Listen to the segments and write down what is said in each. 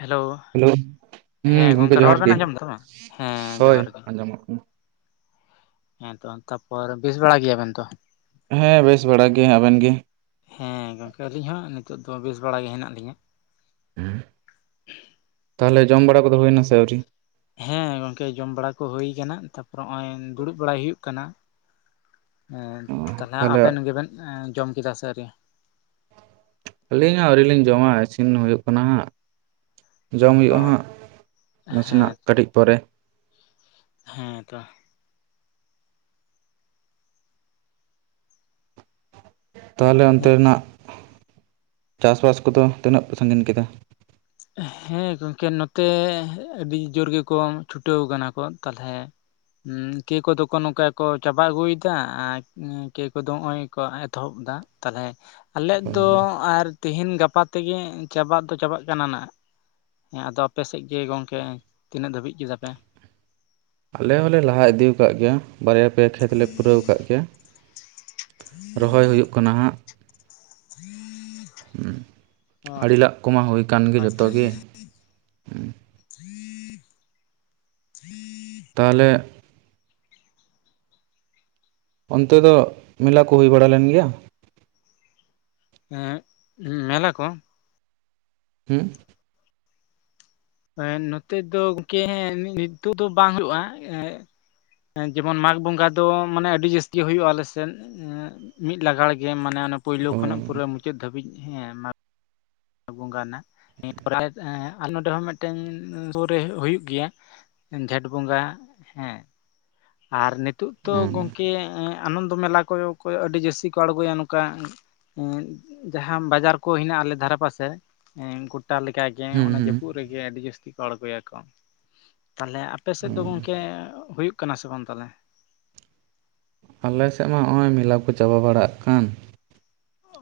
Hello, hello ᱦᱩᱸ ᱦᱮᱸ ᱜᱚᱝᱠᱮ ᱨᱚᱲ ᱡᱚᱦᱟᱨ ᱵᱮᱱ ᱜᱮ ᱟᱸᱡᱚᱢ ᱫᱟ [unintelligible] ᱵᱟᱝ? ᱦᱮᱸ ᱦᱳᱭ ᱡᱚᱦᱟᱨ ᱜᱮ, ᱟᱸᱡᱚᱢᱚᱜ ᱠᱟᱱᱟ ᱦᱮᱸᱛᱚ ᱛᱟᱯᱚᱨ ᱵᱮᱥ ᱵᱟᱲᱟ ᱜᱮᱭᱟᱵᱮᱱ ᱛᱚ? ᱦᱮᱸ ᱵᱮᱥ ᱵᱟᱲᱟ ᱜᱮ᱾ᱟᱵᱮᱱ ᱜᱮ? ᱦᱮᱸ ᱜᱚᱝᱠᱮ ᱟᱹᱞᱤᱧ ᱦᱚᱸ ᱱᱤᱛᱚᱜ ᱫᱚ ᱵᱮᱥ ᱵᱟᱲᱟ ᱜᱮ ᱦᱮᱱᱟᱜ ᱞᱤᱧᱟᱹ᱾ ᱦᱮ, ᱛᱟᱦᱚᱞᱮ ᱡᱚᱢ ᱵᱟᱲᱟ ᱠᱚᱫᱚ ᱦᱩᱭ ᱱᱟ ᱥᱮ ᱟᱹᱣᱨᱤ? ᱦᱮᱸ ᱜᱚᱝᱠᱮ ᱡᱚᱢ ᱵᱟᱲᱟ ᱠᱚ ᱦᱩᱭ ᱠᱟᱱᱟ ᱛᱟᱨᱯᱚᱨ ᱦᱚᱸᱜ-ᱚᱭ ᱫᱩᱲᱩᱵ ᱵᱟᱲᱟᱭ ᱦᱩᱭᱩᱜ ᱠᱟᱱᱟ᱾ ᱦᱮᱸ ᱛᱟᱦᱚᱞᱮ ᱟᱵᱮᱱ ᱜᱮᱵᱮᱱ ᱮᱸ ᱡᱚᱢ ᱠᱮᱫᱟ ᱥᱮ ᱟᱹᱣᱨᱤ? ᱟᱹᱞᱤᱧ ᱦᱚᱸ ᱟᱹᱣᱨᱤ ᱞᱤᱧ ᱡᱚᱢᱟ, ᱤᱥᱤᱱ ᱦᱩᱭᱩᱜ ᱠᱟᱱᱟ ᱦᱟᱸᱜ᱾ ᱡᱚᱢ ᱦᱩᱭᱩᱜ-ᱟ ᱦᱚᱸ ᱦᱟᱸᱜ ᱦᱮᱸ ᱱᱟᱥᱮᱱᱟᱜ ᱠᱟᱹᱴᱤᱜ ᱯᱚᱨᱮ᱾ ᱦᱮᱸ ᱛᱚ, ᱛᱟᱦᱚᱞᱮ ᱚᱱᱛᱮᱱᱟᱜ ᱪᱟᱥ ᱵᱟᱥ ᱠᱚᱫᱚ ᱛᱤᱱᱟᱹᱜ ᱯᱮ ᱥᱟᱺᱜᱤᱧ ᱠᱮᱫᱟ? ᱦᱮᱸ ᱜᱚᱝᱠᱮ ᱱᱚᱛᱮ ᱟᱹᱰᱤ ᱡᱳᱨ ᱜᱮᱠᱚ ᱪᱷᱩᱴᱟᱹᱣ ᱠᱟᱱᱟ ᱠᱚ ᱛᱟᱞᱦᱮ, ᱩᱸ ᱠᱮ ᱠᱚᱫᱚ ᱠᱚ ᱱᱚᱝᱠᱟ ᱠᱚ ᱪᱟᱵᱟ ᱟᱹᱜᱩᱭᱫᱟ ᱟᱨ ᱩᱸ ᱠᱮ ᱠᱚᱫᱚ ᱦᱚᱸᱜ-ᱚᱭ ᱠᱚ ᱮᱛᱚᱦᱚᱵ ᱫᱟ᱾ ᱛᱟᱦᱚᱞᱮ ᱟᱞᱮ ᱫᱚ ᱟᱨ ᱛᱮᱦᱮᱧ ᱜᱟᱯᱟ ᱛᱮᱜᱮ ᱪᱟᱵᱟᱜ ᱫᱚ ᱪᱟᱵᱟᱜ, ᱠᱟᱱᱟ ᱱᱟᱦᱟᱸᱜ ᱾ᱦᱮᱸ ᱟᱫᱚ ᱟᱯᱮ ᱥᱮᱜ ᱜᱮ ᱜᱚᱝᱠᱮ ᱛᱤᱱᱟᱹᱜ ᱫᱷᱟᱹᱵᱤᱜ ᱠᱮᱫᱟ ᱯᱮ? ᱟᱞᱮ ᱦᱚᱞᱮ ᱞᱟᱦᱟ ᱤᱫᱤᱣ ᱠᱟᱜ ᱜᱮᱭᱟ ᱵᱟᱨᱭᱟ ᱯᱮᱭᱟ ᱠᱷᱮᱛ ᱞᱮ ᱯᱩᱨᱟᱹᱣ ᱠᱟᱜ ᱜᱮᱭᱟ᱾ ᱨᱚᱦᱚᱭ ᱦᱩᱭᱩᱜ ᱠᱟᱱᱟ ᱦᱟᱸᱜ᱾ [inaudible] ᱩᱸ ᱚ ᱟᱹᱲᱤ ᱞᱟᱜ ᱠᱚᱢᱟ ᱦᱩᱭ, ᱠᱟᱱ ᱜᱮ ᱡᱚᱛᱚ ᱟᱪᱪᱷᱟ ᱜᱮ ᱟᱪᱪᱷᱟ, [inaudible] [inaudible] ᱛᱟᱦᱚᱞᱮ, ᱚᱱᱛᱮ ᱫᱚ ᱢᱮᱞᱟ ᱠᱚ ᱦᱩᱭ ᱵᱟᱲᱟ ᱞᱮᱱ ᱜᱮᱭᱟ? ᱦᱮᱸ ᱢᱮᱞᱟ ᱠᱚ᱾ ᱦᱩᱸ, ᱦᱮᱸ ᱱᱚᱛᱮ ᱫᱚ ᱜᱚᱝᱠᱮ ᱱᱤᱛᱚᱜ ᱫᱚ ᱵᱟᱝ ᱦᱩᱭᱩᱜ-ᱟ᱾ ᱮᱸ ᱮᱸ ᱡᱮᱢᱚᱱ ᱢᱟᱜᱽ ᱵᱚᱸᱜᱟ ᱫᱚ ᱢᱟᱱᱮ ᱟᱹᱰᱤ ᱡᱟᱹᱥᱛᱤ ᱦᱩᱭᱩᱜ-ᱟ ᱟᱞᱮᱥᱮᱱ᱾ ᱩᱸ ᱢᱤᱜ ᱞᱟᱜᱟᱲ ᱜᱮ ᱢᱟᱱᱮ ᱚᱱᱟ ᱯᱩᱭᱞᱩ ᱚ ᱠᱷᱚᱱᱟᱜ ᱯᱩᱨᱟᱹ ᱢᱩᱪᱟᱹᱫ ᱫᱷᱟᱹᱵᱤᱜ ᱦᱮᱸ᱾ ᱵᱚᱸᱜᱟ ᱱᱟᱜ ᱱᱤᱭᱟᱹᱯᱚᱨᱮ ᱟᱨ ᱟᱞᱮ ᱱᱚᱸᱰᱮ ᱦᱚᱸ ᱢᱤᱜᱴᱮᱱ ᱥᱩᱨ ᱨᱮ ᱦᱩᱭᱩᱜ ᱜᱮᱭᱟ᱾ ᱡᱷᱮᱸᱴ ᱵᱚᱸᱜᱟ ᱦᱮᱸ ᱟᱨ ᱱᱤᱛᱚᱜ ᱛᱚ ᱦᱩᱸ ᱜᱚᱝᱠᱮ ᱟᱸ, ᱟᱱᱚᱱᱫᱚ ᱢᱮᱞᱟ ᱠᱚᱜᱮ ᱠᱚ ᱟᱹᱰᱤ ᱡᱟᱹᱥᱛᱤ ᱠᱚ ᱟᱲᱜᱚᱭᱟ ᱱᱚᱝᱠᱟ, ᱮᱸ ᱡᱟᱸᱦᱟ ᱵᱟᱡᱟᱨ ᱠᱚ ᱦᱮᱱᱟᱜ-ᱟ ᱟᱞᱮ ᱫᱷᱟᱨᱮ ᱯᱟᱥᱮ ᱮᱸ ᱜᱚᱴᱟ ᱞᱮᱠᱟ ᱜᱮᱝ ᱦᱩᱸ ᱚᱱᱟ ᱦᱩᱸ ᱡᱟᱹᱯᱩᱫ, ᱨᱮᱜᱮ ᱟᱹᱰᱤ ᱡᱟᱹᱥᱛᱤ ᱠᱚ ᱟᱬᱜᱚᱭᱟᱠᱚ, ᱛᱟᱦᱚᱞᱮ ᱟᱯᱮ ᱥᱮᱫ ᱫᱚ ᱚ ᱜᱚᱝ ᱠᱮ ᱦᱩᱭᱩᱜ ᱠᱟᱱᱟ ᱥᱮ ᱵᱟᱝ ᱛᱟᱦᱚᱞᱮ᱾ ᱟᱞᱮᱥᱮᱫ ᱢᱟ ᱦᱚᱜ-ᱚᱭ ᱢᱮᱞᱟ ᱠᱚ ᱪᱟᱵᱟ ᱵᱟᱲᱟᱜ ᱠᱟᱱ᱾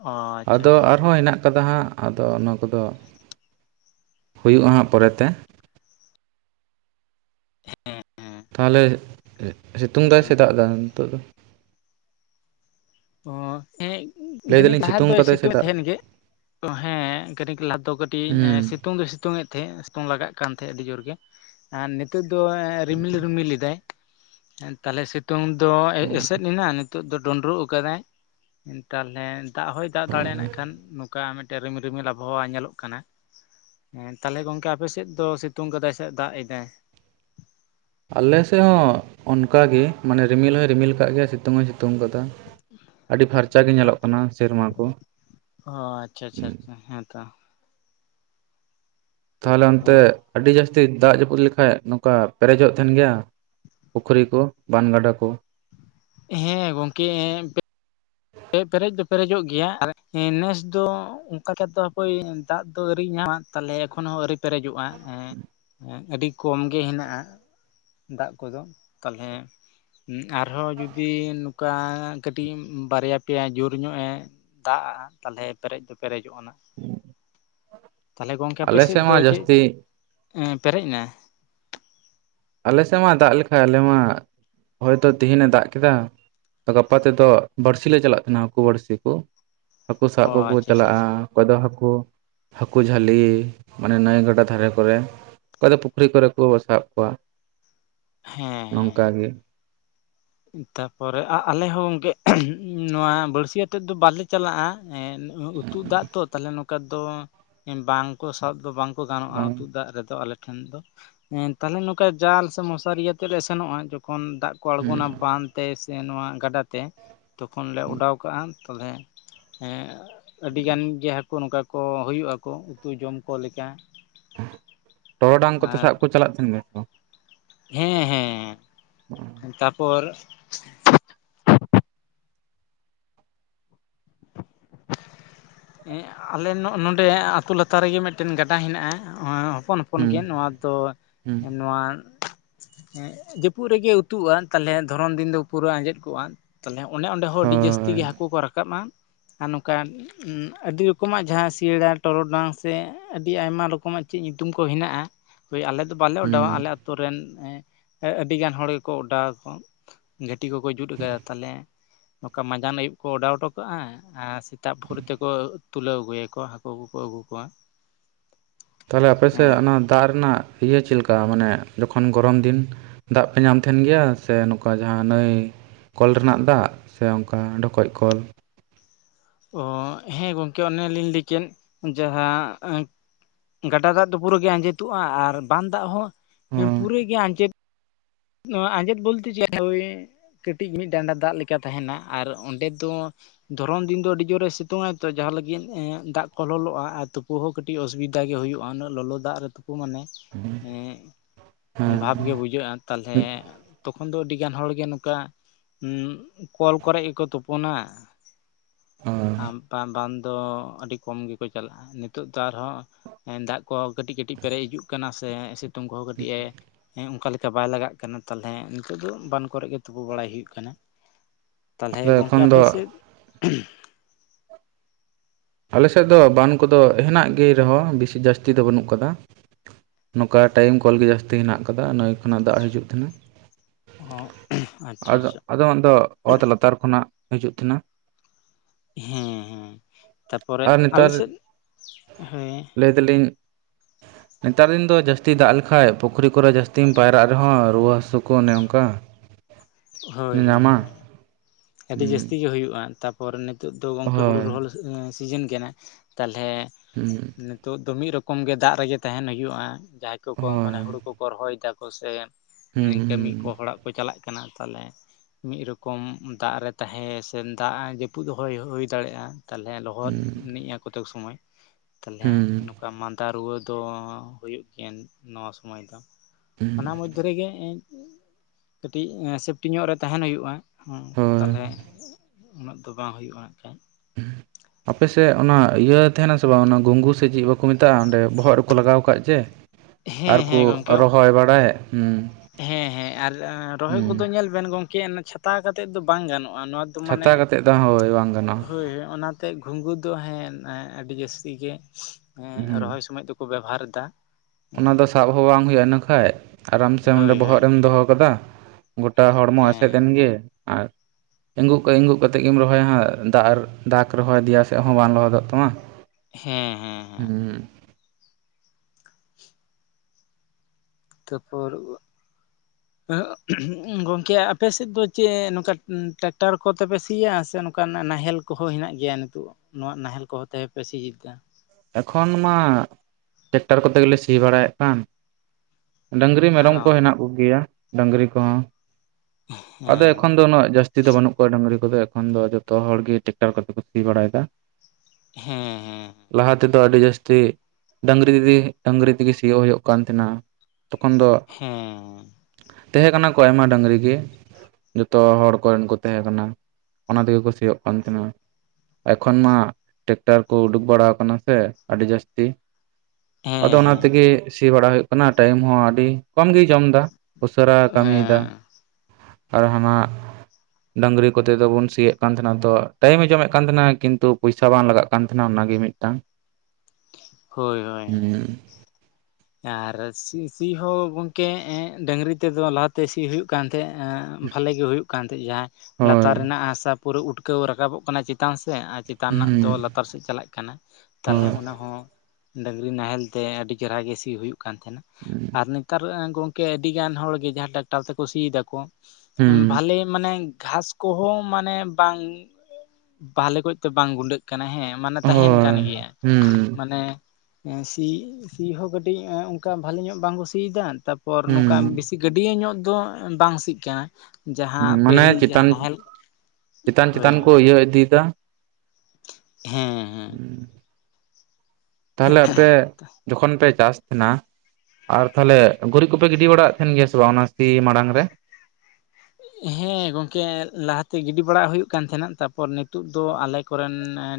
ᱚ ᱟᱪᱪᱷᱟ ᱟᱫᱚ ᱟᱪᱪᱷᱟ ᱟᱨᱦᱚᱸ ᱦᱮᱱᱟᱜ ᱠᱟᱫᱟ ᱦᱟᱜ᱾ ᱟᱫᱚ ᱚᱱᱟ ᱠᱚᱫᱚ ᱦᱩᱭᱩᱜ-ᱟ ᱦᱟᱜ ᱯᱚᱨᱮᱛᱮ᱾ ᱦᱮᱸ ᱦᱮᱸ ᱛᱟᱦᱚᱞᱮ ᱥᱤᱛᱩᱝ ᱮᱫᱟᱭ ᱥᱮ ᱫᱟᱜ ᱮᱫᱟ ᱱᱤᱛᱚᱜ ᱫᱚ? ᱚ ᱦᱮᱸ ᱞᱟᱹᱭ ᱜᱷᱟᱹᱱᱤᱠ ᱫᱟᱞᱤᱧ ᱞᱟᱦᱟ ᱫᱚᱭ ᱠᱟᱫᱟᱭ ᱥᱮ ᱥᱤᱛᱩᱝ ᱮᱫ ᱫᱟᱜ ᱛᱟᱦᱮᱱ ᱜᱮ ᱦᱮᱸ ᱜᱟᱹᱱᱤᱠ ᱞᱟᱦᱟ ᱫᱚ ᱠᱟᱹᱴᱤᱡ᱾ [inaudible] ᱮᱸ ᱦᱩᱸ ᱥᱤᱛᱩᱝ ᱫᱚᱭ ᱥᱤᱛᱩᱝ ᱮᱫ ᱛᱟᱦᱮᱜ ᱥᱤᱛᱩᱝ ᱞᱟᱜᱟᱜ ᱠᱟᱱ ᱛᱟᱦᱮᱜ ᱟᱹᱰᱤ ᱡᱳᱨ ᱜᱮ᱾ ᱟᱨ ᱱᱤᱛᱳᱜ ᱫᱚ ᱨᱤᱢᱤᱞ ᱨᱤᱢᱤᱞ ᱮᱫᱟᱭ᱾ ᱦᱮᱸ ᱛᱟᱦᱚᱞᱮ ᱥᱤᱛᱩᱝ ᱫᱚ ᱮᱥᱮᱫ ᱮᱱᱟ ᱱᱤᱛᱚᱜ ᱫᱚ ᱰᱩᱸᱰᱨᱩᱜ ᱠᱟᱫᱟᱭ, ᱛᱟᱦᱚᱞᱮ ᱫᱟᱜ ᱦᱚᱸᱭ ᱫᱟᱜ ᱦᱚᱭ ᱫᱟᱜ ᱫᱟᱲᱮᱭᱟᱜᱼᱟ ᱱᱟᱜ ᱠᱷᱟᱱ᱾ ᱚᱱᱠᱟ ᱢᱤᱫᱴᱮᱱ ᱨᱤᱢᱤᱞ ᱨᱤᱢᱤᱞ ᱟᱵᱚᱦᱟᱣᱟ ᱧᱮᱞᱚᱜ ᱠᱟᱱᱟ᱾ ᱦᱮᱸ ᱛᱟᱦᱚᱞᱮ ᱜᱚᱝᱠᱮ ᱟᱯᱮᱥᱮᱫ ᱫᱚ ᱥᱤᱛᱩᱝ ᱠᱟᱫᱟᱭ ᱥᱮ ᱫᱟᱜ ᱮᱫᱟᱭ? ᱟᱞᱮᱥᱮᱫ ᱦᱚᱸ ᱚᱱᱠᱟᱜᱮ, ᱢᱟᱱᱮ ᱨᱤᱢᱤᱞ ᱦᱚᱭ ᱨᱤᱢᱤᱞ ᱟᱠᱟᱫ ᱜᱮᱭᱟ ᱥᱤᱛᱩᱝ ᱦᱚᱭ ᱥᱤᱛᱩᱝ ᱠᱟᱫᱟ᱾ ᱟᱹᱰᱤ ᱯᱷᱟᱨᱪᱟ ᱜᱮ ᱧᱮᱞᱚᱜ ᱠᱟᱱᱟ ᱥᱮᱨᱢᱟ ᱠᱚ᱾ ᱠᱟ ᱛᱟᱦᱚᱞᱮ ᱚᱱᱛᱮ ᱟᱹᱰᱤ ᱡᱟᱹᱥᱛᱤ ᱫᱟᱜ ᱡᱟᱹᱯᱩᱫ ᱞᱮᱠᱷᱟᱡ ᱱᱚᱝᱠᱟ ᱯᱮᱨᱮᱡᱚᱜ ᱛᱟᱦᱮᱱ ᱜᱮᱭᱟ? ᱯᱩᱠᱷᱨᱤ ᱠᱚ ᱵᱟᱱ ᱜᱟᱰᱟ ᱠᱚ᱾ ᱦᱮᱸ ᱜᱚᱝᱠᱮ ᱯᱮ ᱯᱮᱨᱮᱡ ᱫᱚ ᱯᱮᱨᱮᱡᱚᱜ ᱜᱮᱭᱟ ᱟᱨ ᱱᱮᱥ ᱫᱚ ᱚᱱᱠᱟ ᱫᱚ ᱦᱟᱯᱚᱭ ᱫᱟᱜ ᱫᱚ ᱟᱹᱨᱤ ᱧᱟᱢᱟ ᱛᱟᱦᱚᱞᱮ ᱮᱠᱷᱚᱱ ᱦᱚᱸ ᱟᱹᱣᱨᱤ ᱯᱮᱨᱮᱡᱚᱜᱼᱟ᱾ ᱮᱜ ᱟᱹᱰᱤ ᱠᱚᱢ ᱜᱮ ᱦᱮᱱᱟᱜᱼᱟ ᱫᱟᱜ ᱠᱚᱫᱚ ᱛᱟᱞᱦᱮ ᱟᱨᱦᱚᱸ ᱡᱩᱫᱤ ᱱᱚᱝᱠᱟ ᱠᱟᱹᱴᱤᱡ ᱵᱟᱨᱭᱟ ᱯᱮᱭᱟ ᱡᱳᱨ ᱧᱚᱜ ᱮ ᱫᱟᱜ ᱟᱜᱼᱟ ᱛᱟᱦᱞᱮ ᱯᱮᱨᱮᱡ ᱫᱚ ᱯᱮᱨᱮᱡᱚᱜᱼᱟ ᱱᱟᱜ᱾ ᱛᱟᱦᱚᱞᱮ ᱜᱚᱝᱠᱮ ᱟᱯᱮ ᱟᱞᱮ ᱥᱮᱫ ᱫᱚ ᱢᱟ ᱪᱮᱫ ᱡᱟᱹᱥᱛᱤ ᱯᱮᱨᱮᱡ ᱮᱱᱟ? ᱟᱞᱮ ᱥᱮᱫ ᱢᱟ ᱫᱟᱜ ᱞᱮᱠᱷᱟᱡ ᱟᱞᱮ ᱢᱟ ᱦᱚᱭᱛᱚ ᱛᱤᱦᱤᱧᱮ ᱫᱟᱜ ᱠᱮᱫᱟ ᱜᱟᱯᱟ ᱛᱮᱫᱚ ᱵᱟᱹᱲᱥᱤ ᱞᱮ ᱪᱟᱞᱟᱜ ᱛᱟᱦᱮᱱᱟ, ᱦᱟᱹᱠᱩ ᱵᱟᱹᱲᱥᱤ ᱠᱚ, ᱦᱟᱹᱠᱩ ᱥᱟᱵ ᱚ ᱠᱚᱠᱚ ᱟᱪᱪᱷᱟ ᱟᱪᱪᱷᱟ ᱪᱟᱞᱟᱜᱼᱟ᱾ ᱟᱪᱪᱷᱟ ᱚᱠᱚᱭ ᱫᱚ ᱦᱟᱠᱩ ᱦᱟᱹᱠᱩ ᱡᱷᱟᱹᱞᱤ ᱢᱟᱱᱮ ᱱᱟᱹᱭ ᱜᱟᱰᱟ ᱫᱷᱟᱨᱮ ᱠᱚᱨᱮ, ᱚᱠᱚᱭ ᱫᱚ ᱯᱩᱠᱷᱨᱤ ᱠᱚᱨᱮ ᱠᱚ ᱥᱟᱵ ᱠᱚᱣᱟ᱾ ᱦᱮᱸ ᱱᱚᱝᱠᱟ ᱦᱮᱸ᱾ ᱜᱮ ᱛᱟᱯᱚᱨᱮ ᱟᱞᱮ ᱦᱚᱸ ᱜᱚᱢᱠᱮ ᱱᱚᱣᱟ ᱵᱟᱹᱲᱥᱤᱭᱟᱛᱮᱫ ᱫᱚ ᱵᱟᱞᱮ ᱪᱟᱞᱟᱜᱼᱟ᱾ ᱩᱛᱩᱜ ᱫᱟᱜ ᱛᱚ ᱛᱟᱦᱞᱮ ᱱᱚᱝᱠᱟ ᱫᱚ ᱵᱟᱝ ᱠᱚ ᱥᱟᱵ ᱫᱚ ᱵᱟᱝ ᱜᱟᱱᱚᱜᱼᱟ ᱟᱛᱩᱜ ᱫᱟᱜ ᱨᱮᱫᱚ ᱟᱞᱮ ᱴᱷᱮᱱ ᱫᱚ, ᱛᱟᱦᱞᱮ ᱱᱚᱝᱠᱟ ᱡᱟᱞ ᱥᱮ ᱢᱚᱥ ᱫᱚ ᱥᱟᱨᱤᱭᱟᱹ ᱛᱮ ᱞᱮ ᱥᱮᱱᱚᱜᱼᱟ ᱡᱚᱠᱷᱚᱱ ᱫᱟᱜ ᱠᱚ ᱟᱬᱜᱚᱱᱟ ᱵᱟᱸᱫᱷᱛᱮ ᱥᱮ ᱱᱚᱣᱟ ᱜᱟᱰᱟ ᱛᱮ᱾ ᱛᱚᱠᱷᱚᱱ ᱞᱮ ᱚᱰᱟᱣ ᱠᱟᱜᱼᱟ᱾ ᱛᱟᱞᱦᱮ ᱟᱹᱰᱤ ᱜᱟᱱ ᱜᱮ ᱦᱟᱹ ᱩᱱᱠᱩ ᱱᱚᱝᱠᱟ ᱠᱚ ᱦᱩᱭᱩᱜᱼᱟᱠᱚ ᱩᱛᱩ ᱡᱚᱢ ᱠᱚ ᱞᱮᱠᱟ᱾ ᱴᱚᱨᱚᱰᱟᱝ ᱠᱚᱛᱮ ᱟᱨ ᱥᱟᱵ ᱠᱚ ᱪᱟᱞᱟᱜ ᱛᱟᱦᱮᱱ ᱜᱮᱭᱟ ᱥᱮ ᱵᱟᱝ? ᱦᱮᱸ ᱦᱮᱸ᱾ ᱛᱟᱯᱚᱨ ᱟᱞᱮ ᱱᱚᱸᱰᱮ ᱟᱛᱳ ᱞᱟᱛᱟᱨ ᱨᱮᱜᱮ ᱢᱤᱫᱴᱮᱱ ᱜᱟᱰᱟ ᱦᱮᱱᱟᱜᱼᱟ, ᱦᱚᱯᱚᱱ ᱦᱚᱯᱚᱱ ᱦᱩᱸ ᱜᱮ ᱱᱚᱣᱟ ᱫᱚ ᱦᱩᱸ ᱱᱚᱣᱟ ᱦᱮᱸ ᱡᱟᱹᱯᱩᱫ ᱨᱮᱜᱮ ᱩᱛᱩᱜᱼᱟ ᱛᱟᱞᱦᱮ ᱫᱷᱚᱨᱚᱱ ᱫᱤᱱ ᱫᱚ ᱯᱩᱨᱟᱹ ᱟᱸᱡᱮᱫ ᱠᱚᱜᱼᱟ᱾ ᱛᱟᱦᱚᱞᱮ ᱚᱱᱮ ᱚᱸᱰᱮ ᱦᱚᱸ ᱟᱹᱰᱤ ᱡᱟᱹᱥᱛᱤ ᱦᱳᱭ ᱜᱮ ᱦᱟᱹᱠᱩ ᱠᱚ ᱨᱟᱠᱟᱵᱼᱟ᱾ ᱟᱨ ᱱᱚᱝᱠᱟ ᱟᱹᱰᱤ ᱨᱚᱠᱚᱢᱟᱜ ᱡᱟᱦᱟᱸ ᱥᱤᱭᱟᱹᱲᱟ ᱴᱚᱨᱚᱰᱟᱝ ᱥᱮ ᱟᱹᱰᱤ ᱟᱭᱢᱟ ᱨᱚᱠᱚᱢᱟᱜ ᱪᱮᱫ ᱧᱩᱛᱩᱢ ᱠᱚ ᱦᱮᱱᱟᱜᱼᱟ, ᱦᱳᱭ ᱟᱞᱮ ᱫᱚ ᱵᱟᱞᱮ ᱦᱩᱸ ᱚᱰᱟᱣᱟ, ᱟᱞᱮ ᱟᱹᱛᱩ ᱨᱮᱱ ᱟᱹᱰᱤᱜᱟᱱ ᱦᱚᱲ ᱜᱮᱠᱚ ᱚᱰᱟᱣ ᱟᱠᱚ᱾ ᱜᱷᱟᱴᱤ ᱠᱚᱠᱚ ᱡᱩᱛ ᱟᱠᱟᱫᱟ, ᱛᱟᱞᱦᱮ ᱱᱚᱝᱠᱟ ᱢᱟᱸᱡᱟᱱ ᱟᱹᱭᱩᱵ ᱠᱚ ᱚᱰᱟᱣ ᱦᱚᱴᱚ ᱠᱟᱜᱼᱟ ᱟᱨ ᱥᱮᱛᱟᱜ ᱵᱷᱳᱨ ᱛᱮᱠᱚ ᱛᱩᱞᱟᱹᱣ ᱟᱹᱜᱩᱭᱟᱠᱚ ᱦᱟᱹᱠᱩ ᱠᱚᱠᱚ ᱟᱹᱜᱩ ᱠᱚᱣᱟ᱾ ᱛᱟᱦᱚᱞᱮ ᱦᱮᱸ ᱟᱯᱮᱥᱮᱫ ᱚᱱᱟ ᱫᱟᱜ ᱨᱮᱱᱟᱜ ᱤᱭᱟᱹ ᱪᱮᱫ ᱞᱮᱠᱟ ᱢᱟᱱᱮ ᱡᱚᱠᱷᱚᱱ ᱜᱚᱨᱚᱢ ᱫᱤᱱ, ᱫᱟᱜ ᱯᱮ ᱧᱟᱢ ᱛᱟᱦᱮᱱ ᱜᱮᱭᱟ ᱥᱮ ᱱᱚᱝᱠᱟ ᱡᱟᱦᱟᱸ ᱱᱟᱹᱭ ᱠᱚᱞ ᱨᱮᱱᱟᱜ ᱫᱟᱜ ᱥᱮ ᱚᱱᱠᱟ ᱰᱷᱚᱠᱚᱡ ᱠᱚᱞ? ᱚ ᱦᱮᱸ ᱜᱚᱝᱠᱮ ᱚᱱᱮ ᱞᱤᱧ ᱞᱟᱹᱭ ᱠᱮᱫ ᱡᱟᱦᱟᱸ ᱜᱟᱰᱟ ᱫᱟᱜ ᱫᱚ ᱯᱩᱨᱟᱹ ᱜᱮ ᱟᱸᱡᱮᱛᱚᱜᱼᱟ, ᱟᱨ ᱵᱟᱸᱫ ᱫᱟᱜ ᱦᱚᱸ ᱦᱮᱸ ᱯᱩᱨᱟᱹ ᱜᱮ ᱟᱸᱡᱮᱛ ᱱᱚᱣᱟ ᱟᱸᱡᱮᱫ ᱵᱚᱞᱛᱮ ᱪᱮᱜ ᱳᱭ ᱠᱟᱹᱴᱤᱡ ᱢᱤᱫ ᱰᱟᱱᱰᱟ ᱫᱟᱜ ᱞᱮᱠᱟ ᱛᱟᱸᱦᱮᱱᱟ ᱟᱨ ᱚᱸᱰᱮ ᱫᱚ ᱫᱷᱚᱨᱚᱱ ᱫᱤᱱ ᱫᱚ ᱟᱹᱰᱤ ᱡᱳᱨᱮ ᱥᱤᱛᱩᱝ ᱟᱭ ᱛᱚ ᱡᱟᱸᱦᱟ ᱞᱟᱹᱜᱤᱫ ᱮᱸ ᱫᱟᱜ ᱠᱚ ᱞᱚᱞᱚᱜᱼᱟ ᱟᱨ ᱛᱩᱯᱩ ᱦᱚᱸ ᱠᱟᱹᱴᱤᱡ ᱴᱤᱡ ᱚᱥᱩᱵᱤᱫᱷᱟ ᱜᱮ ᱦᱩᱭᱩᱜᱼᱟ, ᱩᱱᱟᱹᱜ ᱞᱚᱞᱚ ᱫᱟᱜ ᱨᱮ ᱛᱩᱯᱩ ᱢᱟᱱᱮ ᱦᱩᱸ ᱦᱮᱸ ᱵᱷᱟᱵᱽ ᱜᱮ ᱵᱩᱡᱷᱟᱹᱜᱼᱟ ᱛᱟᱦᱚᱞᱮ ᱦᱩᱸᱜ ᱛᱚᱠᱷᱚᱱ ᱫᱚ ᱟᱹᱰᱤ ᱜᱟᱱ ᱦᱚᱲᱜᱮ ᱱᱚᱝᱠᱟ ᱠᱚᱞ ᱠᱚᱨᱮ ᱜᱮᱠᱚ ᱛᱩᱯᱩᱱᱟ ᱾ ᱚ ᱟᱨ ᱵᱟᱸᱫ ᱫᱚ ᱟᱹᱰᱤ ᱠᱚᱢ ᱜᱮᱠᱚ ᱪᱟᱞᱟᱜᱼᱟ, ᱱᱤᱛᱚᱜ ᱛᱚ ᱟᱨᱦᱚᱸ ᱫᱟᱜ ᱠᱚ ᱠᱟᱹᱴᱤᱡ ᱠᱟᱹᱴᱤᱡ ᱯᱮᱨᱮᱡ ᱦᱤᱡᱩᱜ ᱠᱟᱱᱟ ᱥᱮ ᱥᱤᱛᱩᱝ ᱠᱚᱦᱚᱸ ᱠᱟᱹᱴᱤᱡ ᱮ ᱚᱝᱠᱟᱞᱮ ᱠᱟ ᱵᱟᱭ ᱞᱟᱜᱟᱜ ᱠᱟᱱᱟ, ᱛᱟᱞᱚᱞᱮ ᱱᱤᱛᱚᱜ ᱫᱚ ᱵᱟᱸᱫ ᱠᱚᱨᱮ ᱜᱮ ᱛᱩᱯᱩ ᱵᱟᱲᱟᱭ ᱦᱩᱭᱩᱜ ᱠᱟᱱᱟ ᱾ ᱟᱫᱚ ᱛᱟᱦᱚᱞᱮ ᱜᱚᱝᱠᱮ ᱮᱠᱷᱚᱱ ᱫᱚ ᱟᱯᱮ ᱥᱮᱫ ᱟᱞᱮᱥᱮᱫ ᱫᱚ ᱵᱟᱱ ᱠᱚᱫᱚ ᱦᱮᱱᱟᱜ ᱜᱮ ᱨᱮᱦᱚᱸ ᱵᱮᱥᱤ ᱡᱟᱹᱥᱛᱤ ᱫᱚ ᱵᱟᱹᱱᱩᱜ ᱠᱟᱫᱟ ᱾ ᱱᱚᱝᱠᱟ ᱴᱟᱭᱤᱢ ᱠᱚᱞ ᱜᱮ ᱡᱟᱹᱥᱛᱤ ᱦᱮᱱᱟᱜ ᱟᱠᱟᱫᱟ, ᱱᱟᱹᱭ ᱠᱷᱚᱱᱟᱜ ᱫᱟᱜ ᱦᱤᱡᱩᱜ ᱛᱟᱦᱮᱸᱱᱟ ᱾ ᱚᱸ ᱟᱪᱪᱷᱟ ᱟᱫᱚ ᱟᱪᱪᱷᱟ ᱟᱫᱚ ᱫᱚ ᱚᱛ ᱞᱟᱛᱟᱨ ᱠᱷᱚᱱᱟᱜ ᱦᱤᱡᱩᱜ ᱛᱟᱸᱦᱮᱱᱟ ᱾ ᱦᱮᱸᱻ ᱦᱮᱸ ᱛᱟᱯᱚᱨᱮ ᱟᱨ ᱟᱞᱮ ᱱᱮᱛᱟᱨ ᱥᱮᱫ ᱦᱮᱸ ᱦᱳᱭ ᱞᱟᱹᱭ ᱫᱟᱞᱤᱧ ᱱᱮᱛᱟᱨ ᱫᱤᱱ ᱫᱚ ᱡᱟᱹᱥᱛᱤ ᱫᱟᱜ ᱞᱮᱠᱷᱟᱡ ᱯᱩᱠᱷᱨᱤ ᱠᱚᱨᱮ ᱡᱟᱹᱥᱛᱤᱢ ᱯᱟᱭᱨᱟᱜ ᱨᱮᱦᱚᱸ ᱨᱩᱣᱟᱹ ᱦᱟᱹᱥᱩ ᱠᱚ ᱚᱱᱮ ᱚᱝᱠᱟ, [inaudible] ᱦᱳᱭ ᱦᱳᱭ ᱦᱳᱭ ᱟᱹᱰᱤ ᱡᱟᱹᱥᱛᱤ ᱜᱮ ᱦᱩᱭᱩᱜᱼᱟ, ᱛᱟᱯᱚᱨᱮ ᱱᱤᱛᱚᱜ ᱫᱚ ᱦᱳᱭ ᱜᱚᱝᱠᱮ ᱦᱩᱲᱩ ᱦᱳᱭ ᱨᱚᱦᱚᱭ ᱥᱤᱡᱮᱱ ᱠᱟᱱᱟ, ᱛᱟᱦᱚᱞᱮ ᱦᱩᱸ ᱱᱤᱛᱚᱜ ᱫᱚ ᱢᱤᱫ ᱨᱚᱠᱚᱢ ᱜᱮ ᱫᱟᱜ ᱨᱮᱜᱮ ᱛᱟᱦᱮᱱ ᱦᱩᱭᱩᱜᱼᱟ, ᱡᱟᱦᱟᱸᱭ ᱠᱚᱠᱚ ᱦᱳᱭ ᱢᱟᱱᱮ ᱦᱳᱲᱳ ᱠᱚ ᱠᱚ ᱨᱚᱦᱚᱭ ᱫᱟᱠᱚ ᱥᱮ ᱦᱩᱸ ᱠᱟᱹᱢᱤ ᱠᱚ ᱦᱚᱲᱟᱜ ᱠᱚ ᱪᱟᱞᱟᱜ ᱠᱟᱱᱟ ᱾ ᱛᱟᱦᱚᱞᱮ ᱢᱤᱫ ᱨᱚᱠᱚᱢ ᱫᱟᱜ ᱨᱮ ᱛᱟᱦᱮᱸ ᱥᱮ ᱫᱟᱜ ᱡᱟᱹᱯᱩᱫ ᱦᱚᱭ ᱦᱩᱭ ᱫᱟᱲᱮᱜᱼᱟ᱾ ᱛᱟᱞᱦᱮ ᱞᱚᱦᱚᱫ ᱦᱩᱸ ᱮᱱᱤᱡᱼᱟ ᱠᱚᱛᱮᱠ ᱥᱚᱢᱚᱭ ᱛᱟᱞᱦᱮ ᱦᱩᱸ ᱦᱩᱸ ᱚᱱᱠᱟ ᱢᱟᱸᱫᱟ ᱨᱩᱣᱟᱹ ᱫᱚ ᱦᱩᱭᱩᱜ ᱜᱮᱭᱟ ᱱᱚᱣᱟ ᱥᱩᱢᱟᱹᱭ ᱫᱚ᱾ ᱦᱩᱸ ᱚᱱᱟ ᱢᱚᱫᱽᱫᱷᱮ ᱨᱮᱜᱮ ᱠᱟᱹᱴᱤᱡ ᱥᱮᱯᱴᱤ ᱧᱚᱜ ᱨᱮ ᱛᱟᱦᱮᱱ ᱦᱩᱭᱩᱜᱼᱟ ᱾ ᱦᱚᱸ ᱦᱳᱭ ᱛᱟᱞᱚᱞᱮ ᱩᱱᱟᱹᱜ ᱫᱚ ᱵᱟᱝ ᱦᱩᱭᱩᱜᱼᱟ ᱱᱟᱜ ᱠᱷᱟᱡ [unintelligible] ᱟᱯᱮ ᱥᱮᱫ ᱚᱱᱟ ᱤᱭᱟᱹ ᱛᱟᱦᱮᱱᱟ ᱥᱮ ᱵᱟᱝ ᱚᱱᱟ ᱜᱷᱩᱝᱜᱩ ᱥᱮ ᱪᱮᱫ ᱵᱟᱠᱚ ᱢᱮᱛᱟᱜᱼᱟ ᱚᱸᱰᱮ ᱵᱚᱦᱚᱜ ᱨᱮᱠᱚ ᱞᱟᱜᱟᱣ ᱠᱟᱜ ᱡᱮ᱾ ᱦᱮᱸ ᱟᱨᱠᱚ ᱦᱮᱸ ᱜᱚᱢᱠᱮ ᱨᱚᱦᱚᱭ ᱵᱟᱲᱟᱭᱮᱜ, ᱦᱩᱸ ᱦᱮᱸ ᱦᱮᱸ ᱟᱨ ᱨᱚᱦᱚᱭ ᱠᱚᱫᱚ ᱦᱩᱸ ᱧᱮᱞ ᱵᱮᱱ ᱜᱚᱝᱠᱮ ᱪᱷᱟᱛᱟ ᱠᱟᱛᱮᱫ ᱫᱚ ᱵᱟᱝ ᱜᱟᱱᱚᱜᱼᱟ᱾ ᱱᱚᱣᱟ ᱢᱟᱱᱮ ᱪᱷᱟᱛᱟ ᱠᱟᱛᱮᱫ ᱫᱚ ᱦᱳᱭ ᱵᱟᱝ ᱜᱟᱱᱚᱜᱼᱟ ᱦᱳᱭ ᱦᱳᱭ ᱚᱱᱟ ᱛᱮ ᱜᱷᱩᱝᱜᱩ ᱫᱚ ᱦᱮᱸ ᱟᱹᱰᱤ ᱡᱟᱹᱥᱛᱤ ᱜᱮ ᱦᱩᱸ ᱨᱚᱦᱚᱭ ᱥᱚᱢᱚᱭ ᱫᱚᱠᱚ ᱵᱮᱵᱚᱦᱟᱨ ᱮᱫᱟ᱾ ᱚᱱᱟ ᱦᱮᱸ ᱫᱚ ᱥᱟᱵ ᱦᱚᱸ ᱵᱟᱝ ᱦᱩᱭᱩᱜᱼᱟ ᱤᱱᱟᱹᱠᱷᱟᱡ ᱟᱨᱟᱢ ᱥᱮᱸ ᱟᱰᱮ ᱦᱳᱭ ᱦᱳᱭ ᱵᱚᱦᱚᱜ ᱨᱮᱢ ᱫᱚᱦᱚ ᱠᱟᱫᱟ, ᱜᱚᱴᱟ ᱦᱚᱲᱢᱚ ᱮᱥᱮᱫ ᱮᱱ ᱦᱮᱸ ᱜᱮ᱾ ᱟᱨ ᱮᱜᱩᱜ ᱮᱜᱩᱜ ᱠᱟᱛᱮᱫ ᱜᱮᱢ ᱨᱚᱦᱚᱭᱟ ᱦᱟᱸᱜ ᱫᱟᱜ ᱫᱟᱜ ᱨᱮᱦᱚᱭ ᱫᱮᱭᱟ ᱥᱮᱫ ᱦᱚᱸ ᱵᱟᱝ ᱞᱚᱦᱚᱫᱚᱜ ᱛᱟᱢᱟ᱾ [inaudible] ᱦᱮᱸ ᱦᱮᱸ ᱦᱮᱸ᱾ ᱦᱩᱸ ᱛᱟᱯᱚᱨ [inaudible] ᱜᱚᱝᱠᱮ ᱟᱯᱮ ᱥᱮᱫ ᱫᱚ ᱪᱮᱫ ᱱᱚᱝᱠᱟ ᱴᱮᱠᱴᱟᱨ ᱠᱚᱛᱮᱯᱮ ᱥᱤᱭᱟ ᱥᱮ ᱱᱚᱝᱠᱟᱱ ᱱᱟ ᱱᱟᱦᱮᱞ ᱠᱚᱦᱚᱸ ᱦᱮᱱᱟᱜ ᱜᱮᱭᱟ ᱱᱤᱛᱚᱜ ᱱᱚᱣᱟ ᱱᱟᱦᱮᱞ ᱠᱚᱦᱚᱸ ᱛᱮ ᱯᱮ ᱥᱤᱭ ᱮᱫᱟ᱾ ᱮᱠᱷᱚᱱ ᱢᱟ ᱴᱮᱠᱴᱟᱨ ᱠᱚᱛᱮ ᱜᱮᱞᱮ ᱥᱤ ᱵᱟᱲᱟᱭᱮᱫ ᱠᱟᱱ᱾ ᱰᱟᱹᱝᱨᱤ ᱢᱮᱨᱚᱢ ᱠᱚ ᱦᱚᱸ ᱦᱮᱱᱟᱜ ᱠᱚᱜᱮᱭᱟ ᱰᱟᱹᱝᱨᱤ ᱠᱚᱦᱚᱸ ᱾ ᱟᱫᱚ ᱦᱮᱸ ᱮᱠᱷᱚᱱ ᱫᱚ ᱩᱱᱟᱹᱜ ᱡᱟᱹᱥ ᱛᱤ ᱫᱚ ᱵᱟᱹᱱᱩᱜ ᱠᱚᱣᱟ ᱰᱟᱹᱝᱨᱤ ᱠᱚᱫᱚ ᱮᱠᱷᱚᱱ ᱫᱚ ᱡᱚᱛᱚ ᱦᱚᱲ ᱜᱮ ᱴᱮᱠᱴᱟᱨ ᱠᱚᱛᱮ ᱠᱚ ᱥᱤ ᱵᱟᱲᱟᱭᱮᱫᱟ᱾ ᱦᱮᱸ ᱦᱮᱸ᱾ ᱞᱟᱦᱟ ᱛᱮᱫᱚ ᱟᱹᱰᱤ ᱡᱟᱹᱥᱛᱤ ᱰᱟᱹᱝᱨᱤ ᱛᱮ ᱰᱟᱹᱝᱨᱤ ᱛᱮᱜᱮ ᱥᱤᱭᱳᱜ ᱦᱩᱭᱩᱜ ᱠᱟᱱ ᱛᱟᱦᱮᱱᱟ᱾ ᱛᱚᱠᱷᱚᱱ ᱫᱚ ᱦᱮᱸ ᱛᱟᱦᱮᱸ ᱠᱟᱱᱟ ᱠᱚ ᱟᱭᱢᱟ ᱰᱟᱹᱝᱨᱤ ᱜᱮ᱾ ᱡᱚᱛᱚ ᱦᱚᱲ ᱠᱚᱨᱮᱱ ᱠᱚ ᱛᱟᱦᱮᱸ ᱠᱟᱱᱟ ᱚᱱᱟ ᱛᱮᱜᱮ ᱠᱩ ᱥᱤᱭᱟᱜ ᱠᱟᱱ ᱛᱟᱦᱮᱸᱱᱟ᱾ ᱮᱠᱷᱚᱱ ᱢᱟ ᱴᱮᱠᱴᱟᱨ ᱠᱚ ᱩᱰᱩᱠ ᱵᱟᱲᱟ ᱠᱟᱱᱟ ᱥᱮ ᱟᱹᱰᱤ ᱡᱟᱹᱥᱛᱤ ᱟᱫᱚ ᱦᱮᱸ ᱚᱱᱟ ᱦᱮᱸ ᱛᱮᱜᱮ ᱥᱤ ᱵᱟᱲᱟ ᱦᱩᱭᱩᱜ ᱠᱟᱱᱟ ᱴᱟᱭᱤᱢ ᱦᱚᱸ ᱟᱹᱰᱤ ᱠᱚᱢ ᱜᱮᱭ ᱡᱚᱢ ᱮᱫᱟ ᱩᱥᱟᱹᱨᱟ ᱠᱟᱹᱢᱤᱭᱮᱫᱟ᱾ ᱦᱮᱸ ᱟᱨ ᱦᱟᱱᱟᱜᱼᱼ ᱰᱟᱹᱝᱨᱤ ᱠᱚᱛᱮ ᱫᱚ ᱵᱚᱱ ᱥᱤᱭᱮᱫ ᱠᱟᱱ ᱛᱟᱦᱮᱱᱟ ᱛᱚ ᱴᱟᱭᱤᱢᱮ ᱡᱚᱢᱮᱫ ᱠᱟᱱ ᱛᱟᱦᱮᱱᱟ, ᱠᱤᱱᱛᱩ ᱯᱚᱭᱥᱟ ᱵᱟᱝ ᱞᱟᱜᱟᱜ ᱠᱟᱱ ᱛᱟᱦᱮᱱᱟ ᱚᱱᱟ ᱜᱮ ᱢᱤᱫᱼᱼ ᱴᱟᱝᱼᱼ ᱦᱳᱭ ᱦᱳᱭ ᱟᱨ ᱥᱤ ᱥᱤ ᱦᱚᱸ ᱜᱚᱝᱠᱮ ᱮᱸᱜ ᱰᱟᱝᱨᱤ ᱛᱮᱫᱚ ᱞᱟᱛ ᱛᱮ ᱥᱤ ᱦᱩᱭᱩᱜ ᱠᱟᱱ ᱛᱟᱦᱮᱸᱫ, ᱮᱸᱜ ᱵᱷᱟᱞᱮ ᱜᱮ ᱦᱩᱭᱩᱜ ᱠᱟᱱ ᱛᱟᱦᱮᱸᱫ ᱡᱟᱦᱟᱸᱭ ᱦᱳᱭ ᱞᱟᱛᱟᱨ ᱨᱮᱱᱟᱜ ᱦᱟᱥᱟ ᱯᱩᱨᱟᱹ ᱩᱴᱠᱟᱹᱣ ᱨᱟᱠᱟᱵᱚᱜ ᱠᱟᱱᱟ ᱪᱮᱛᱟᱱ ᱥᱮ ᱟᱨ ᱪᱮᱛᱟᱱ ᱨᱮᱱᱟᱜ ᱦᱩᱸ ᱫᱚ ᱞᱟᱛ ᱛᱟᱨ ᱥᱮᱫ ᱪᱟᱞᱟᱜ ᱠᱟᱱᱟ ᱛᱟᱞᱚᱞᱮ ᱦᱳᱭ ᱚᱱᱟ ᱦᱚᱸ ᱰᱟᱹᱝᱨᱤ ᱱᱟᱦᱮᱞ ᱛᱮ ᱟᱹᱰᱤ ᱪᱮᱨᱦᱟ ᱜᱮ ᱥᱤ ᱦᱩᱭᱩᱜ ᱠᱟᱱ ᱛᱟᱦᱮᱱᱟ ᱦᱩᱸ ᱟᱨ ᱱᱮᱛᱟᱨ ᱜᱚᱝᱠᱮ ᱟᱹᱰᱤ ᱜᱟᱱ ᱦᱚᱲᱜᱮ ᱡᱟᱦᱟᱸ ᱴᱟᱠᱴᱟᱨ ᱛᱮᱠᱚ ᱥᱤᱭ ᱫᱟᱠᱚ ᱦᱩᱸ ᱵᱷᱟᱞᱮ ᱢᱟᱱᱮ ᱜᱷᱟᱥ ᱠᱚᱦᱚᱸ ᱢᱟᱱᱮ ᱵᱟᱝ ᱵᱷᱟᱞᱮ ᱠᱚᱡ ᱛᱮ ᱵᱟᱝ ᱜᱩᱸᱰᱟᱹᱜ ᱠᱟᱱᱟ ᱦᱮᱸ ᱢᱟᱱᱮ ᱛᱟᱦᱮᱱ ᱠᱟᱱ ᱦᱳᱭ ᱜᱮᱭᱟ, ᱦᱩᱸ ᱢᱟᱱᱮ ᱮᱸ ᱥᱤ ᱥᱤ ᱦᱚᱸ ᱠᱟᱹᱴᱤ ᱴᱤ ᱮᱸ ᱚᱝᱠᱟ ᱵᱷᱟᱞᱤ ᱧᱚᱜ ᱵᱟᱝ ᱠᱚ ᱥᱤ ᱭᱮᱫᱟ ᱛᱟᱯᱚᱨ ᱱᱚᱝᱠᱟ ᱵᱤᱥᱼᱼ ᱜᱟᱹᱰᱤᱭᱟᱹ ᱧᱚᱜ ᱫᱚ ᱵᱟᱝ ᱥᱤᱜ ᱠᱟᱱᱟ ᱦᱩᱸ ᱡᱟᱦᱟᱸ ᱢᱟᱱᱮ ᱯᱟᱹᱦᱤᱞ ᱪᱮᱛᱟᱱ ᱡᱟᱦᱟᱸ ᱱᱟᱦᱮᱞ, ᱪᱮᱛᱟᱱ ᱦᱳᱭ ᱪᱮᱛᱟᱱ ᱠᱚ ᱤᱭᱟᱹ ᱤᱫᱤᱭᱫᱟ ᱾ ᱦᱮᱸ ᱦᱮᱸ ᱦᱩᱸ ᱛᱟᱦᱚᱞᱮ ᱟᱯᱮ ᱡᱚᱠᱷᱚᱱ ᱯᱮ ᱪᱟᱥ ᱛᱟᱸᱦᱱᱮᱼᱟ, ᱟᱨ ᱛᱟᱦᱚᱞᱮ ᱜᱩᱨᱤᱡ ᱠᱚᱯᱮ ᱜᱤᱰᱤ ᱵᱟᱲᱟᱜ ᱛᱟᱦᱮᱱ ᱜᱮᱭᱟ ᱥᱮ ᱵᱟᱝ ᱚᱱᱟ ᱥᱤ ᱢᱟᱲᱟᱝ ᱨᱮ? ᱦᱮᱸ ᱜᱚᱝᱠᱮ ᱞᱟᱦᱟᱛᱮ ᱜᱤᱰᱤ ᱵᱟᱲᱟᱣᱟᱜ ᱦᱳᱭᱳᱜ ᱠᱟᱱ ᱛᱟᱦᱮᱸᱱᱟ ᱛᱟᱯᱚᱨ ᱱᱤᱛᱚᱜ ᱫᱚ ᱟᱞᱮ ᱠᱚᱨᱮᱱ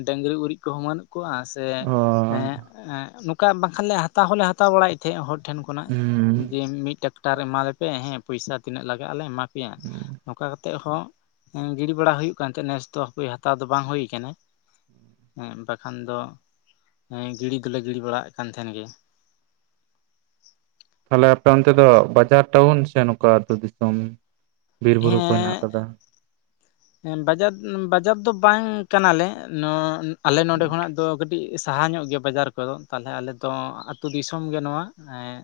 ᱰᱟᱹᱝᱨᱤ ᱩᱨᱤᱡ ᱠᱚᱦᱚᱸ ᱵᱟᱹᱱᱩᱜ ᱠᱚᱣᱟ ᱥᱮ ᱚ ᱮᱸᱜ ᱮᱸᱜ ᱱᱚᱠᱟ ᱵᱟᱠᱷᱟᱱ ᱞᱮ ᱦᱟᱛᱟᱣ ᱦᱚᱸᱞᱮ ᱦᱟᱛᱟᱣ ᱵᱟᱲᱟᱭᱮᱫ ᱛᱟᱦᱮᱸᱜ ᱦᱚᱲ ᱴᱷᱮᱱ ᱠᱷᱚᱱᱟᱜ ᱾ ᱦᱩᱸ ᱡᱮ ᱢᱤ ᱴᱟᱠᱴᱟᱨ ᱮᱢᱟᱞᱮᱯᱮ ᱦᱮᱸ ᱯᱚᱭᱥᱟ ᱛᱤᱱᱟᱹᱜ ᱞᱟᱜᱟᱜᱼᱟᱞᱮ ᱮᱢᱟ ᱯᱮᱭᱟ ᱱᱚᱝᱠᱟ ᱠᱟ ᱛᱮᱜ ᱦᱚᱸ ᱮᱸ ᱜᱤᱲᱤ ᱵᱟᱲᱟ ᱦᱩᱭᱩᱜ ᱠᱟᱱ ᱛᱟᱦᱮᱸ, ᱱᱮᱥ ᱫᱚ ᱦᱟᱯᱮ ᱦᱟᱛᱟᱣ ᱫᱚ ᱵᱟᱝ ᱦᱳᱭ ᱟᱠᱟᱱᱟ ᱾ ᱮᱸᱜ ᱵᱟᱠᱷᱟᱱ ᱫᱚ ᱦᱮᱸ ᱜᱤᱲᱤ ᱫᱚᱞᱮ ᱜᱤᱲᱤ ᱵᱟᱲᱟᱣᱟᱜ ᱠᱟᱱ ᱛᱟᱦᱮᱱ ᱜᱮ ᱾ ᱛᱟᱦᱞᱮ ᱟᱯᱮ ᱚᱱᱛᱮ ᱫᱚ ᱵᱟᱡᱟᱨ ᱴᱟᱣᱩᱱ ᱥᱮ ᱱᱚᱠᱟ ᱟᱹᱛᱩ ᱫᱤᱥᱚᱢ? ᱵᱤᱨ ᱵᱩᱨᱩ ᱠᱚ ᱦᱮᱱᱟᱜ ᱟᱠᱟᱫᱟ᱾ ᱮᱸ ᱵᱟᱡᱟᱫ ᱵᱟᱡᱟᱨ ᱫᱚ ᱵᱟᱝ ᱠᱟᱱᱟᱞᱮ ᱱᱚ ᱟᱞᱮ ᱱᱚᱰᱮ ᱠᱷᱚᱱᱟᱜ ᱫᱚ ᱠᱟ ᱴᱤ ᱥᱟᱦᱟ ᱧᱚᱜ ᱜᱮᱭᱟ ᱵᱟᱡᱟᱨ ᱠᱚᱫᱚ ᱛᱟᱦᱚᱞᱮ ᱟᱞᱮᱫᱚ ᱟᱹᱛᱩ ᱫᱤᱥᱚᱢᱜᱮ ᱱᱚᱣᱟ ᱮᱸ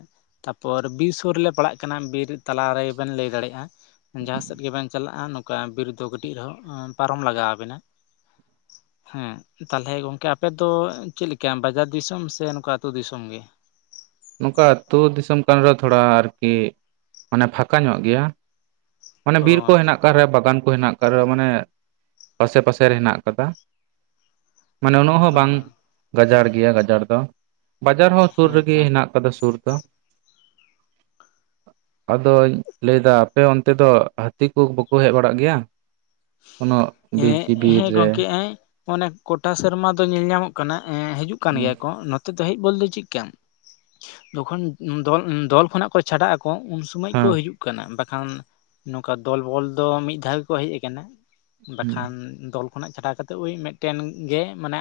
ᱛᱟᱯᱚᱨ ᱵᱤᱨ ᱥᱳᱨ ᱨᱮᱞᱮ ᱯᱟᱲᱟᱜ ᱠᱟᱱᱟ ᱵᱤᱨ ᱛᱟᱞᱟᱨᱮ ᱵᱮᱱ ᱞᱮᱭ ᱫᱟᱲᱮᱼᱟ ᱾ ᱡᱟᱦᱟᱸ ᱥᱮᱫ ᱜᱮᱵᱮᱱ ᱪᱟᱞᱟᱜᱼᱟ ᱱᱚᱝᱠᱟ ᱵᱤᱨ ᱫᱚ ᱠᱟᱹᱴᱤᱡ ᱨᱮᱦᱚᱸ ᱯᱟᱨᱚᱢ ᱞᱟᱜᱟᱣ ᱵᱮᱱᱟ᱾ ᱦᱮᱸ᱾ ᱛᱟᱞᱦᱮ ᱜᱚᱝᱠᱮ ᱟᱯᱮᱫᱚ ᱪᱮᱜᱞᱮᱠᱟ ᱵᱟᱡᱟᱨ ᱫᱤᱥᱚᱢ ᱥᱮ ᱱᱚᱝᱠᱟ ᱟᱹᱛᱩ ᱫᱤᱥᱚᱢ ᱜᱮ? ᱱᱚᱝᱠᱟ ᱟᱹᱛᱩ ᱫᱤᱥᱚᱢ ᱠᱟᱱ ᱨᱮᱦᱚᱸ ᱛᱷᱚᱲᱟ ᱟᱨᱠᱤ ᱢᱟᱱᱮ ᱯᱷᱟᱠᱟ ᱧᱚᱜ ᱜᱮᱭᱟ᱾ ᱢᱟᱱᱮ ᱚ ᱵᱤᱨ ᱠᱚ ᱟᱪᱪᱷᱟ ᱦᱮᱱᱟᱜ ᱟᱪᱪᱷᱟ ᱟᱠᱟᱫ ᱨᱮ ᱵᱟᱜᱟᱱ ᱠᱚ ᱦᱮᱱᱟᱜ ᱟᱠᱟᱫ ᱨᱮᱦᱚ ᱢᱟᱱᱮ, ᱟᱥᱮ ᱯᱟᱥᱮ ᱨᱮ ᱦᱮᱱᱟᱜ ᱟᱠᱟᱫᱟ᱾ ᱢᱟᱱᱮ ᱩᱱᱟᱹᱜ ᱦᱚᱸ ᱚ ᱵᱟᱝ ᱜᱟᱡᱟᱲ ᱜᱮᱭᱟ ᱜᱟᱡᱟᱲ ᱫᱚ᱾ ᱵᱟᱡᱟᱨ ᱦᱚᱸ ᱥᱩᱨ ᱦᱮᱸ ᱨᱮᱜᱮ ᱛᱚ ᱦᱮᱱᱟᱜ ᱠᱟᱫᱟ ᱥᱩᱨ ᱫᱚ᱾ ᱟᱫᱚᱧ ᱞᱟᱹᱭᱫᱟ ᱟᱯᱮ ᱚᱱᱛ ᱛᱮ ᱫᱚ ᱦᱟᱹᱛᱤ ᱠᱚ ᱵᱟᱠᱚ ᱦᱮᱡ ᱵᱟᱲᱟᱜ ᱜᱮᱭᱟ? ᱠᱳᱱᱳ ᱵᱤᱨ ᱦᱮᱸ ᱡᱤᱵ ᱵᱤᱨ ᱦᱮᱸ ᱨᱮ? ᱜᱚᱝᱠᱮ ᱚᱱᱮ ᱠᱚᱴᱟ ᱥᱮᱨᱢᱟ ᱫᱚ ᱧᱮᱞ ᱧᱟᱢᱚᱜ ᱠᱟᱱᱟ ᱮᱸ ᱦᱤᱡᱩᱜ ᱠᱟᱱ ᱦᱮᱸ ᱜᱮᱭᱟ ᱠᱚ ᱱᱚᱛᱼᱼ ᱛᱮ ᱫᱚ ᱦᱮᱡ ᱵᱚᱞ ᱫᱚ ᱪᱮᱫᱠᱟ ᱡᱚᱠᱷᱚᱱ ᱫᱚ ᱫᱚᱞ ᱠᱷᱚᱱᱟᱜ ᱠᱚ ᱪᱷᱟᱰᱟᱜ ᱟᱠᱚ ᱩᱱ ᱩᱱ ᱥᱩᱢᱟᱹᱡ ᱠᱚ ᱦᱤᱡᱩᱜ ᱠᱟᱱᱟ ᱵᱟᱠᱷᱟᱱ ᱱᱚᱝᱠᱟ ᱫᱚᱞ ᱵᱚᱞ ᱫᱚ ᱢᱤᱫ ᱫᱷᱟᱣ ᱜᱮᱠᱚ ᱦᱮᱡ ᱟᱠᱟᱱᱟ᱾ ᱵᱟᱠᱷᱟᱱ ᱫᱚᱞ ᱠᱷᱚᱱᱟᱜ ᱪᱷᱟᱴᱟᱣ ᱠᱟᱛᱮᱫ ᱩᱭ ᱢᱮᱫᱴᱮᱱ ᱜᱮ ᱢᱟᱱᱮ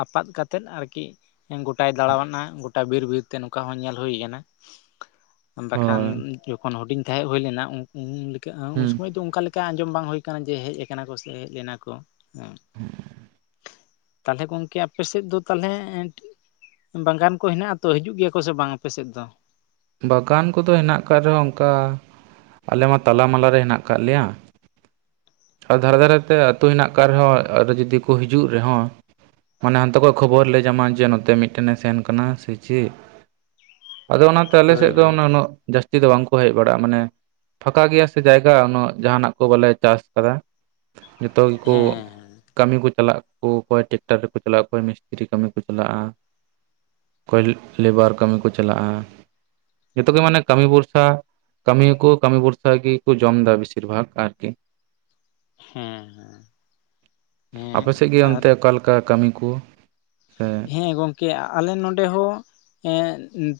ᱟᱼᱟᱯᱟᱫ ᱠᱟᱛᱮᱫ ᱟᱨᱠᱤ ᱜᱚᱴᱟᱭ ᱫᱟᱲᱱᱟ ᱜᱚᱴᱟ ᱵᱤᱨ ᱵᱤᱨ ᱛᱮ ᱱᱚᱝᱠᱟ ᱦᱚᱸ ᱧᱮᱞ ᱦᱩᱭ ᱟᱠᱟᱱᱟ᱾ [inaudible] ᱵᱟᱠᱷᱟᱱ ᱦᱳᱭ ᱡᱚᱠᱷᱚᱱ ᱦᱩᱰᱤᱧ ᱛᱟᱦᱮ ᱦᱩᱭᱞᱮᱱᱟ ᱩᱼᱩᱱ ᱞᱮᱠᱟ ᱩᱱ ᱦᱩᱸ ᱥᱚᱢᱚᱭ ᱫᱚ ᱚᱱᱠᱟ ᱞᱮᱠᱟ ᱟᱸᱡᱚᱢ ᱵᱟᱝ ᱦᱳᱭ ᱠᱟᱱᱟ ᱡᱮ ᱦᱮᱡ ᱟᱠᱟᱱᱟ ᱠᱚ ᱥᱮ ᱦᱮᱡ ᱞᱮᱱᱟ ᱠᱚ᱾ [inaudible] ᱛᱟᱦᱞᱮ ᱜᱚᱝᱠᱮ ᱟᱯᱮ ᱥᱮᱫ ᱫᱚ ᱛᱟᱦᱞᱮ ᱵᱟᱜᱟᱱ ᱠᱚ ᱦᱮᱱᱟᱜᱼᱟ ᱛᱚ ᱦᱤᱡᱩᱜ ᱜᱮᱭᱟ ᱠᱚ ᱥᱮ ᱵᱟᱝ ᱟᱯᱮᱥᱮᱫ ᱫᱚ? ᱵᱟᱜᱟᱱ ᱠᱚᱫᱚ ᱦᱮᱱᱟᱜ ᱟᱠᱟᱫ ᱨᱮᱦᱚᱸ ᱚᱱᱠᱟ ᱟᱞᱮᱢᱟ ᱛᱟᱞᱟ ᱢᱟᱞᱟ ᱨᱮ ᱦᱮᱱᱟᱜ ᱟᱠᱟᱫ ᱞᱮᱭᱟ᱾ ᱟᱨ ᱫᱷᱟᱨᱮ ᱫᱷᱟᱨᱮᱛᱮ ᱟᱹᱛᱩ ᱦᱮᱱᱟᱜ ᱟᱠᱟᱫ ᱨᱮᱦᱚᱸ ᱟᱨ ᱡᱩᱫᱤ ᱠᱚ ᱦᱤᱡᱩᱜ ᱨᱮᱦᱚᱸ ᱢᱟᱱᱮ ᱦᱟᱱᱛᱮ ᱠᱷᱚᱱ ᱠᱷᱚᱵᱚᱨ ᱞᱮ ᱧᱟᱢᱟ ᱡᱮ ᱱᱚᱛᱮ ᱢᱤᱫᱴᱮᱱᱮ ᱥᱮᱱ ᱠᱟᱱᱟ ᱪᱮᱫ᱾ ᱟᱫᱚ ᱚᱱᱟᱛᱮ ᱟᱞᱮ ᱦᱳᱭ ᱥᱮᱫ ᱫᱚ ᱦᱳᱭ ᱩᱱᱟᱹᱜ ᱡᱟᱥ ᱛᱤ ᱫᱚ ᱵᱟᱝ ᱠᱚ ᱦᱮᱡ ᱵᱟᱲᱟᱜᱼᱟ, ᱢᱟᱱᱮ ᱯᱷᱟᱸᱠᱟ ᱜᱮᱭᱟ ᱥᱮ ᱡᱟᱭᱜᱟ ᱩᱱᱟᱹᱜ ᱡᱟᱦᱱᱟᱜ ᱠᱚ ᱵᱟᱞᱮ ᱪᱟᱥ ᱟᱠᱟᱫᱟ᱾ ᱡᱚᱛᱚ ᱜᱮᱠᱚ ᱦᱮᱸ ᱠᱟᱹᱢᱤ ᱠᱚ ᱪᱟᱞᱟᱜ ᱠᱚ ᱚᱠᱚᱭ ᱴᱮᱠᱴᱟᱨ ᱨᱮᱠᱚ ᱪᱟᱞᱟᱜ ᱚᱠᱚᱭ ᱢᱤᱥᱛᱨᱤ ᱠᱟᱹᱢᱤ ᱠᱚ ᱪᱟᱞᱟᱜᱼᱟ᱾ ᱚᱠᱚᱭ ᱞᱮᱵᱟᱨ ᱠᱟᱹᱢᱤ ᱠᱚ ᱪᱟᱞᱟᱜᱼᱟ, ᱡᱚᱛᱚᱜ ᱜᱮ ᱢᱟᱱᱮ ᱠᱟᱹᱢᱤ ᱵᱷᱚᱨᱥᱟ ᱠᱟᱹᱢᱤᱭᱟᱠᱚ ᱠᱟᱹᱢᱤ ᱵᱷᱚᱨᱥᱟ ᱜᱮᱠᱚ ᱡᱚᱢ ᱮᱫᱟ ᱵᱮᱥᱤᱨ ᱵᱷᱟᱜ ᱟᱨᱠᱤ᱾ ᱦᱮᱸ ᱦᱮᱸ᱾ ᱦᱮᱸ ᱟᱯᱮ ᱥᱮᱫ ᱜᱮ ᱟᱨ ᱚᱱᱛᱮ ᱚᱠᱟᱞᱮᱠᱟ ᱠᱟᱹᱢᱤ ᱠᱚ ᱥᱮ ᱦᱮᱸ ᱜᱚᱝᱠᱮ ᱟᱞᱮ ᱱᱚᱰᱮ ᱦᱚᱸ ᱮᱜᱸ